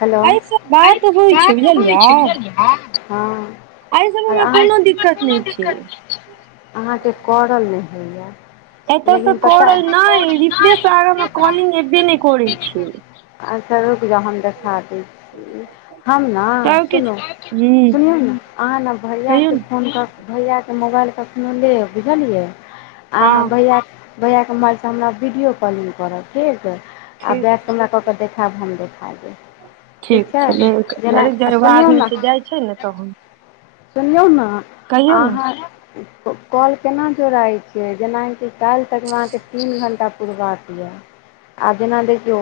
hello एहि सब अरे बात होइ छै बात हो बुझलियै छैल ह एहि सब आ मे अहाँ कोनो दिक्कत कोनो नहि छै दिक्कत नय छै अहाँके करल नय होइए एतय से लेकिन पता कर नहि रिफ्रेश आग मे कॉलिंग एबे नय करै छै आच्छा रुक जा हम देखा दै छी हम ने तब सुन किछ हूँ सुनयो ने अहाँ ने भैया कहियौ के ने फोन क भैयाके मोबाइल कखनो लेब बुझलियै हँ अहाँ भैया के भैया के मोबाइलसँ हमरा वीडियो कॉलिंग करब ठीक आ ठीक बैक छै कमरा क के हमरा क के देखैब हम देखा देब ठीक छै ले अरे जरबाद छैलै आदमी छै जाइ छै ने तहन सुनयो ने कहियौ ने अहाँ कॉल केना जोड़ै छियै जेनाकि काल्हि तक में अहाँके तीन घण्टा पुरबाक य आ जेना देखियौ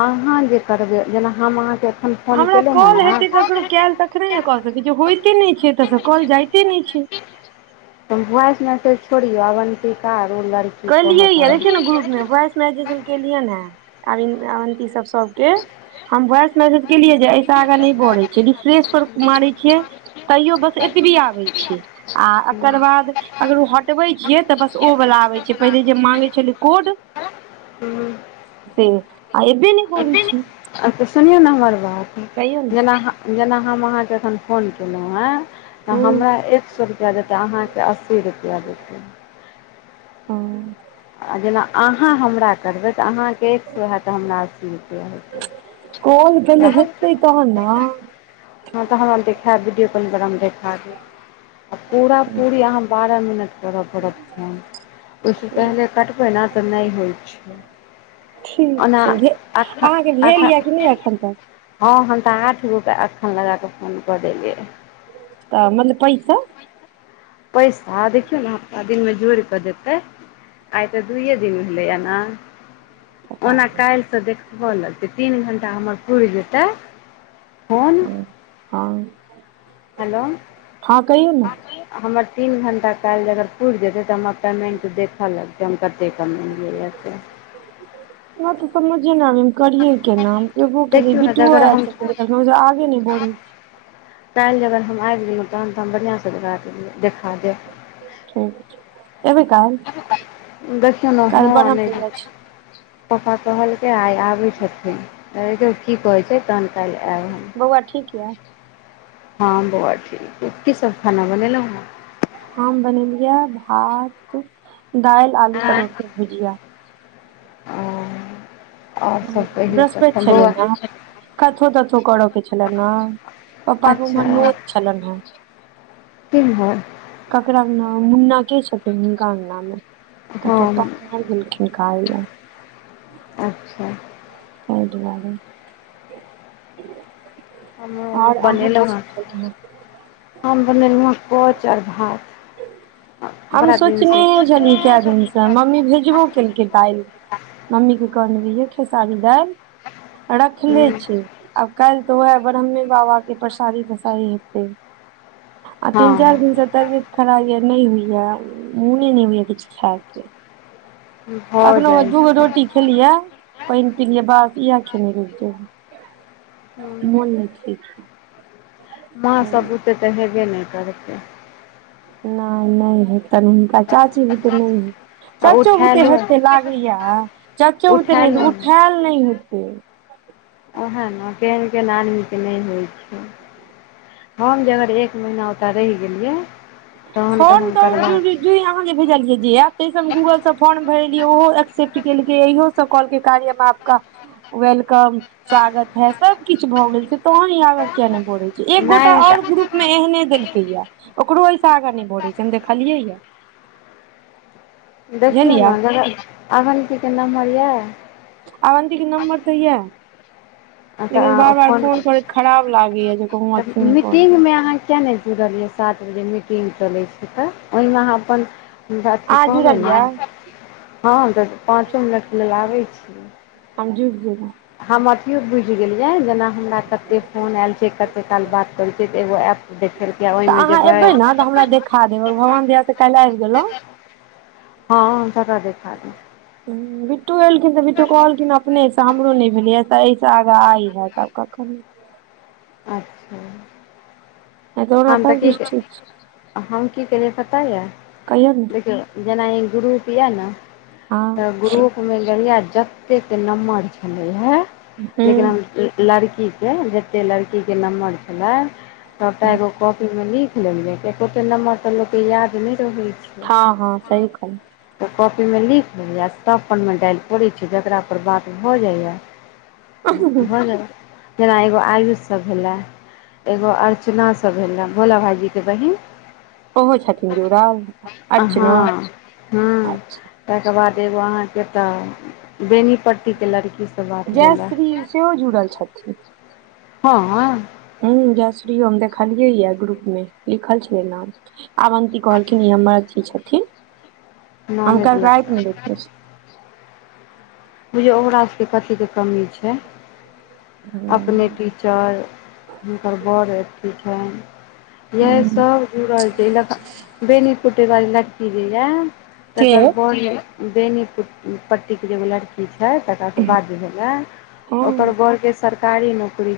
अहाँ जे करबै जेना हम अहाँके एखन फोन हमरा केलहुँ हेँ कॉल हेतै ककरो ने कयल तखने ने क सकै छी होइते नय छै एतय सँ कॉल जाइते नय छै त वॉइस मेसेज छोड़ियौ अवन्तिका लड़की केलियै कहत य देखियौ ने ग्रुपमे अहाँके वॉइस मेसैज केलियैन हन अवन्ती सब सब के हम वॉइस मैसेज केलियै जे एहि ऐसे आगाँ नय बढ़ै छैयै रिफ्रेश पर मारै छियै तैयो बस एतबी आबै छी आ एकर बाद अगर ओ हटवे छियै त बस ओ बला आबे छै पहिले जे माँंगे छलै कोड से एबे ने अछ सुनियौ ने हमर बात कहियौ ने जेना हम अहाँके एखन फोन केलहुँ हँ त हमरा एक सए रुपैआ देतै अहाँके अस्सी रुपैया देतै ओ आ जेना अहाँ हमरा करबै त अहाँके एक सौ होइत हमरा अस्सी रुपैया हेतै कोल पहने हतै तह ने हँ त हमरा देखेब वीडियो कालिंग करब हम देखा देब आ पूरा पूरी अहाँ बारह मिनट कर पड़त फोन ओहिसँ पहिले कटबै ने तऽ नय होइ छै ओना ठीक छै आख अहाँके आक भेल यए कि नहि एखन तक हँ हम तऽ आठ गो के एखन लगाकऽ फोन कऽ देलियै तऽ मतलब पैसा पैसा देखियौ ने हप्ता दिनमे जोड़ि कऽ देतै आइतऽ दुइे दिन भेलै न पता ओना नहि काल्हि त देखबऽ लगतै तीन घण्टा हमरा पुइर जेतै कोन हँ हँ हैलो कहियौ ने हमर तीन घण्टा काल्हि जे अगर पूइर जेतै तऽ हमरा पेमेन्ट देख लगतैन कते कमेलिय है से हमरा तो समझे ना अवैया करिये केना एबो केलै देखियौ ने बिटुओ अगर आयल हम छथिन आगे नइ बढ़ै काल्हि जन हम आइब गेलहुँ तहन त हम बढ़िआँ सँ भाय गेले देख ठीक छै एबे काल देखियौ ने काल्हि हाँ ब्रह्म नय पूजा पापा कहलक आइ आबे छथिन की कहे छै तहन काल्हि एब बौआ ठीक यै हँ बौआ ठीक अए की सब खाना बनेेलौं ह हम बनेलियै भात दाइल आलू आँय परोर के भुजिया ओ आओर सब कहियौ वृहस्पति तखन छै ने बौआ आइ कथो तथो करऽ के छलनि ने पप्पा के उम्हर अच्छा नौत छलन ह तीन हैन ककरा अंगना मुन्ना के छथिन हुनका अंगनामे तऽ हम थटा आ गेलखिन काइला अच्छा तइ दुआरे हमरो आर अहाँ की बनेलहुँ सब हँ छलल हमर [unintelligible] हम बनेलहुँ हँ अरकोच और भात हम बड़ा दिन से सोचनेहे छली कैय दिन सँ मम्मी भेजबो केलकै दालि मम्मी कऽ कहने रहिये खेसारी दालि रखने हूँ छी आब काल्हि तऽ ओएह ब्रह्ममे बाबा केँ परसादी तरसादी हेतै आ तीन चार हँ दिन से तबियत खेनाइ यर नइ होइ य मोने नइ होइ य किछ खाय केँ भऽ अखनो जाइ दू गो छै रोटी खेलिये पाइन पिलियै बस इहे खेने रहि जेबै हूँ मोन नइ छै ठीक माँ ये सब बुते तऽ हेबे नइ करतै नइ नइ हेतैन हुनका चाची बुते नइ हे आ चच्चो बुते उठेलु हेते लागै य चच्चो बुते नइ उठेलु उठायल नइ हेतै ओएह नऽ केहन केहन आदमी केँ नइ होइ छै हम जे अगर एक महीना ओतय रहि गेलियै तहन तऽ हम करबा यो अहाँ जे भेजलियै जे आयब ते सँ हम गूगल सँ फॉर्म भरेलिय ओहो एक्सेप्ट केलकै इहो [unintelligible] कहलकै कार्यमे आपका [inaudible] वेलकम स्वागत है सब किछ भए गेल छै तहन इ आगा किया नइ बढ़ै छै एक गोटा नहि और तऽ ग्रुप मे एहने देलकै या ओकरो ऐसा आगा नइ बढ़े छै हम देखलिये या देखियौ नऽ बुझलियै जगह अवन्ति केँ नम्मर य आवन्ति केँ नम्बर तऽ यऽ लेकिन तऽ बार बार फोन करैत खराब लागैया जे कहूँ अथी करू नहि करी मीटिंग मे अहाँ किए नइ जुड़लियै सात बजे मीटिंग चलै छै तऽ ओइमे अहाँ अपन हँ तऽ अथी अहाँ कहबै जुड़ल ने यए हम तऽ पाँचो मिनट लेल आबै छियै हम जुर जेबै हम अथियो बुझि गेलियै जेना हमरा कते फोन आयल छै कते काल बात करै छियै तऽ एगो एप्प देखेलकै तऽ ओहिमे अहाँ जेबै एबै ने हमरा देखा देबभगवान दया सँ काल्हि आबि गेलहूँ हँ सबटा देखा देब बिटु एलखिन तऽ बिटु कहलखिन आब अपनेसँ हमरो नहि भेलै तऽ एहिसँ आगा आइ हैत आब कखन अच्छा नहि ओना हम तऽ की सभकिछु ठीक छै हम की केलियै पता यऽ कहियौ ने देखियो जेना ई ग्रुप यऽ नऽ हँ तऽ ग्रुप एहिमे जहिया जतेक नम्बर छलै है लेकिन हूँ हम लड़की केँ जते लड़की केँ नम्बर छलै ओकरा एगो कॉपी मे लिख लेलियै कियकि ओते नम्बर तऽ लोक कऽ याद नइ रहै छै हँ हँ सही कहलहुँ हँ तऽ कॉपीमे लिख लेलियै सब परमे डाएल करै छी जकरा पर बात भऽ जाइए भऽ गेलै जेना एगो आयुषसभ भेलै एगो अर चना सँ भेलै भोला भाइजीकेँ बहिन ओहो छथिन जुड़ल अर्चनो अच्छा ताहि केँ बाद एगो अहाँकेँ तऽ बेनीपट्टी केँ लड़की जयश्री सेहो जुड़ल छथिन हँ हँ जयश्रीके हम देखलियै य ग्रुप मे लिखल छलै नाम आवन्ती कहलखिन ई हमर अथी छथिन हम ननैद कल राइत लगता मे देखने बुझियौ ओकरा सबके कथीके कमी छै अपने टीचर हुनकर बड़ अथी छइन इएहसब जुड़ल छै बेनी कुटेवाली लड़की जे ये के तकर बर बेनीपट्टीके जे एगो लड़की छै तकरा बाद जे भेलै हँ ओकर बरके सरकारी नौकरी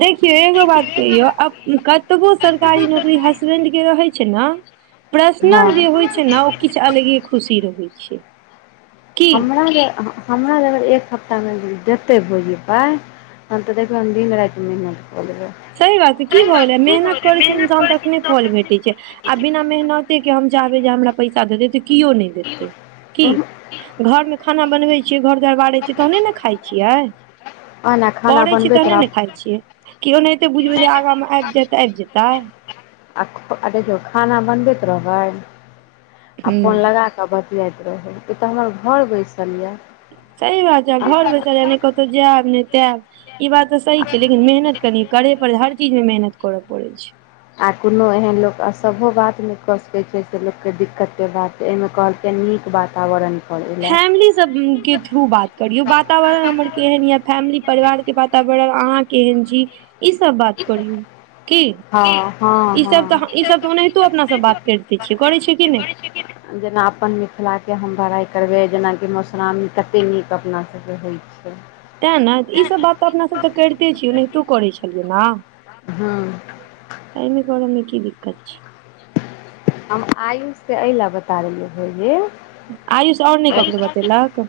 देखियौ एगो बात कहियौ आब कतबो सरकारी नौकरी ह हसबेंड के रहै छै ने हँ पर्सनल जे होइ छै ने ओ किछ अलगे खुशी रहै छै की हमरा जे हमरा जे अगर एक सप्ताहमे जेतै भौजी पाइ ह तऽ देख हम भीराट मलबै सही बात की भऽ गेलै मेहनत करै छै इंसान तक नय फल भेटैत छै आ बिना मेहनते के हम चाहबै जे हमरा पैसा देते तऽ किओ नय देते उहूँ क घरमे खाना बनबै छियै घर दरबारैत छियै तहने ने खाइ छियै ओना खाना करै छी बनबैत तहने ने रहब खाइत छियै कियो नय एतै बुझबै जे आगाँमे आइब जाय तऽ आइब जेतै आ आ देखियौ खाना बनबैत रहबै आ फोन हूँ लगाऽ ऽ बतियाइत रहै ई तऽ हमर घर बैसल यऽ स बात घर बैचार नइ कत जाब ने तब ई बात ते सही छै लेकिन मेहनत कनि करे पड़ हर चीज में मेहनत करऽ पड़े छै आ कोनो एहन लोक असबो बात नय कऽ सकैत छै से लोककेँ दिक्कते बात त एहिमे कहलकै नीक वातावरण करय लए फैमिली सबके थ्रू बात करियौ वातावरण हमर केहन यए फैमिली परिवारके वातावरण अहाँ केहन छी ई सब बात करियऔ की हँ हँ हँ ईसब तऽ ईसब तऽ ओनाहितो अपनासँ बात कइर दै छियै करै छियै कि नय जेना अपन मिथिलाके हम भड़ाइ करबै जेनाकि मधुश्रावणी कते नीक अपना सबके होइआ अ तैँ ने ईसब बात तऽ अपनासब तऽ करिते छियै ओनाहितो करै छलियै ने हँ तमे कोमे की दिक्कत छी हम आयुष से एहि लए बता देलियै भौे आयुष आओर नय ककरो बतेलक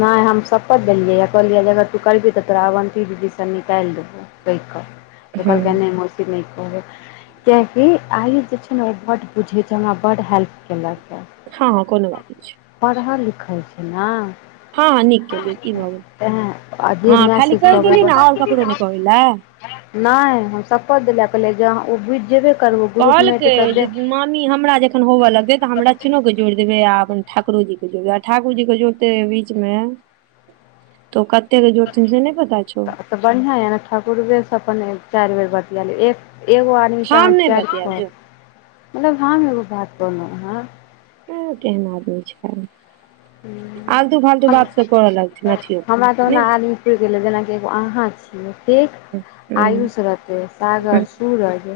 नय हम शपथ देलियै ह कहलियै जे अगर तू करिही तऽ तोरा अवन्ती दीदीसँ निकाइल देबौ कै क त कहलकै नय मशीद नहि कह कियैकि आयुष जे छै ने ओ बहुत किुछुच हमा बड हेल्प केलँ हँ हँ कोनो बात नय छै पढ़ल लिखै छै ने हँ हँ नीक केलियै की भऽ गेल ह हँ खाली कहि देलियै आजीखब ने आओर ककरो नहि कहै लए नय हम शपत द ल कहलै ज ओ बुइझ जेबे करबै ग्रुपमे कहलकै एतै तऽ जे दे हमरा जखन होबऽ लगे तऽ हमरा क के जोड़ देबै आ अपन ठाकुर जी के जड़ देब आ ठाकुर जी के जोड़ते बीचमे त कत्य के जोरथि से नय पता छौ तऽ बढ़िआँ यऽ ने ठाकुरबेसँ अपन चाइर बेर बतिआएलहुँ एक एगो आदमी से अह हम नहि चढ़ बतियाएब जो मतलब हम एगो बात कहलहु हं ह केहन आदमी छै आलतू फालतू बात सब कर लागत न छिय नय फि गेलै जेनाकि ए अहाँ त आयुष हूँ रत सागर सूरज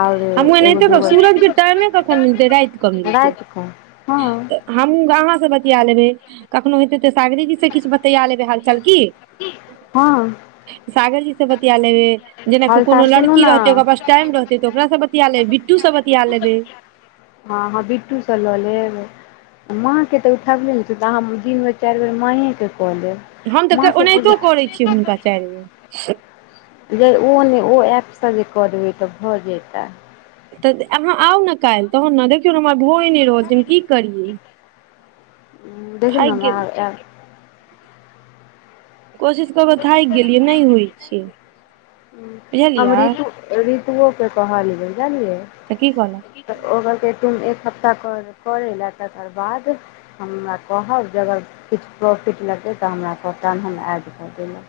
ओर हमहूँ एगो एनाहिते द कहब सूरजके टाइमे कखन मिलतै र हँ हमूँ अहाँ से बतिया लेबै कखनो हेतै त सागरीेजी से किछ बतिया लेबै हालचाल की हँ सागरजी से बतिया लेबे जेनाक हल्का कोनो सुनू लड़की ने रहतै ओकरा ब टाइम रहतै तऽ ओकासँ बतिया लेबै बिटू सब बतिया लेबै हँ हँ बिट्टूसँ लऽ लेब माँके तऽ उठबले नय छै तऽ अहाँ दिन बेर चाइर बेर माँके कऽ लेब हम तऽ ओनाहितो करै छियै हुनका माँके चाइर बे जे ओ नय ओ ऐपसँ जे कर देबै तऽ भऽ जेताै तऽ अहाँ आउ ने काल्हि तहन ने देखियौ ने हमर भोए नय रहल छै हम की करियै द थाकि नामा गेलियै कोशिश करबै थाकि गेलियै नय होइ छी हमु तुओके कहलियै जानलियै तऽ की कहल ओल तुम एक हप्ता कर ले ल तकर बाद हम हमरा कहब जे अगर किछ प्रॉफिट लगतै तऽ हमरा कहताहन हम ड कऽ देलहुँ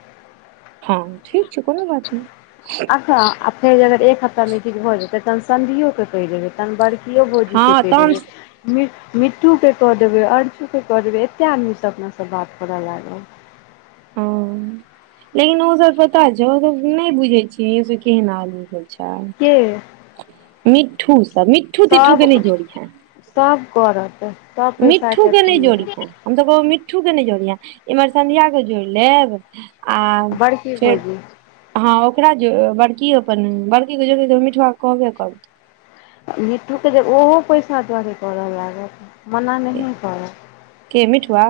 हँ ठीक छै कोनो बात नय फेर अगर एक ह्ता मीटिंग भऽ जेतै तन सि के पि जेबै त ब कओ भोजीे हँ पे दे तहन मिट्टूके कऽ देबै अरछूके कऽ देबै एतेक आदमीसँ अपनासँ बात करऽ लागल हँ लेकिन ओ सब पता छौ सब नय बुझे छी सब केहना आदमी सब छै क मिठ्ठू सब मिठ सब सब करतै मिठ्ठू के नय जोड़ी हैं हम तऽ कह मिट्ठू के नय जोड़िये इम्हर संन्याके जोइड़ लेब आ बड़की फेर भौजी हँ ओकरा ज बड़की अपन बड़की के जोड़ी मीठुआ कहबे करै मिट्ठू के जे ओहो पैसा दारी करय लागत मना के नहियें करै के मिठुआ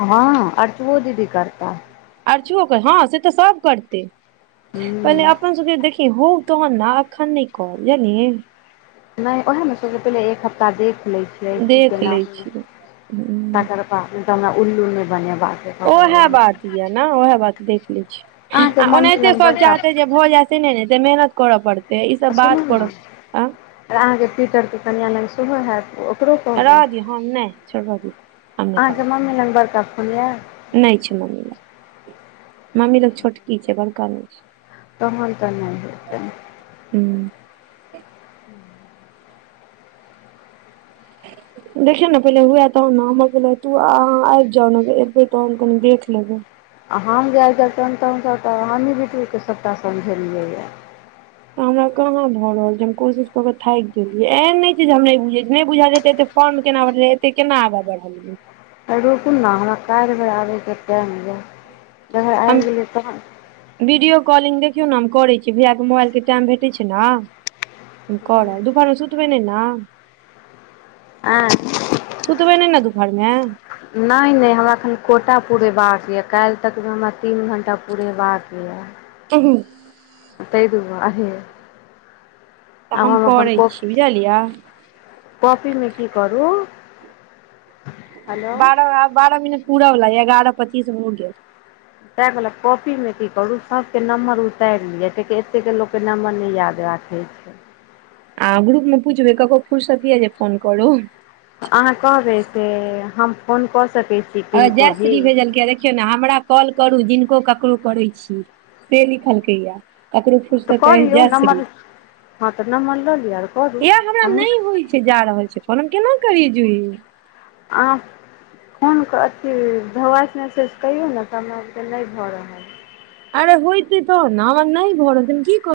हँ अर्चो दीदी करता अरछु कर हँ से तऽ सब करतै पहिले हूँ अपन सब के देखिहि हौ तहन ने आखान नय कह जानी नय उएहमे सबसँ पहिले एक हफ्ता देख लै छियै की देख केना लै होइ छियै तकर बाद तऽ हमरा उल्लू नय बनेबाक अइछ ओएह बात य ने ओएह बात देख ले छी अहाँके आ मम्मी ओनाहिते लग सब बड़का चाहते जे भ जैत से नै ने मेहनत करऽ पड़तै ई सब आ सुनू बात ने करऽ आ अहाँके पीटर तऽ कनआ ल सेहो हैत रहऽ दियौ हम नहि छोड़ रहऽ दियौ अहाँ के मम्मी लग बड़का फोन यै नय छै मम्मी लग मम्मी ल छोटकी छै बड़का नय छै तहन तऽ नहि हेतै हूंम्म [inaudible] देखियौ ने पहिले हुए तहन ने हमर गेलौं तू अहाँ आबि जाउ ने एबै तहन कनी देख लेबै आ हम जाए जनि तऽ हमसभ तऽ ही बटीके सभटा समझेलियैए हमरा कहाँ भऽ रहल छै हम कोशिश कऽ कऽ थाकि गेलियै एहन नहि छै जे हम नहि बुझैत छियै नहि बुझा जेतै तऽ फोर्म केना बढ़लै एते केना आगा बढ़लियै तऽ रुकू ने हमरा काल्हि भर आबै के टाइम यऽ अगर आबि हम गेलियै तहन वीडियो कॉलिंग देखियौ न हम करै छी भैया के मोबाइल के टाइम भेटैत छै ने तऽ हम करब दुपहर मे सुतबै नहि न आइ सुतबै नहि ने दुपहर मे नहि नहि हमरा एखन कोटा पुरेबाक यए काल्हि तकमे हमरा तीन घण्टा पुरेबाक य [inaudible] तै दुआरे तऽ हम करै छी बुझलियै कौपी मे की करु बारह बारह मिनट पूर वला ये एगारह पच्चीस हो गेल तै कहलक कॉपी मे की करु सब के नम्बर उतारि लिय कियेकि एतेके लोक के नंबर नहि याद राखै छै आ ग्रुप मे पूछबै ककरो फुर्सत यै जे फोन करू अहाँ कहबै से हम फोन कऽ सकैत छी हँ किनको जय भी श्री भेजलकै ये देख देखियौ ने हमरा कॉल करू जिनको ककरो करै छी से लिखलकैये ककरो तऽ फुुरसत कऽ अहि दियौ जय श्री नम्बर हँ तऽ नम्बर लऽ लिअ आओर करू यै हमरा हमहूँ नहि होइ छै जा रहल छै फोन हम केना करीयै जुही आ फोन के अथि भोइस मेसेज करीयौ ने हमरा सब के नहि भऽ रहल ये अरे होइते तऽ न नहि भऽ रहल छै हम की करियै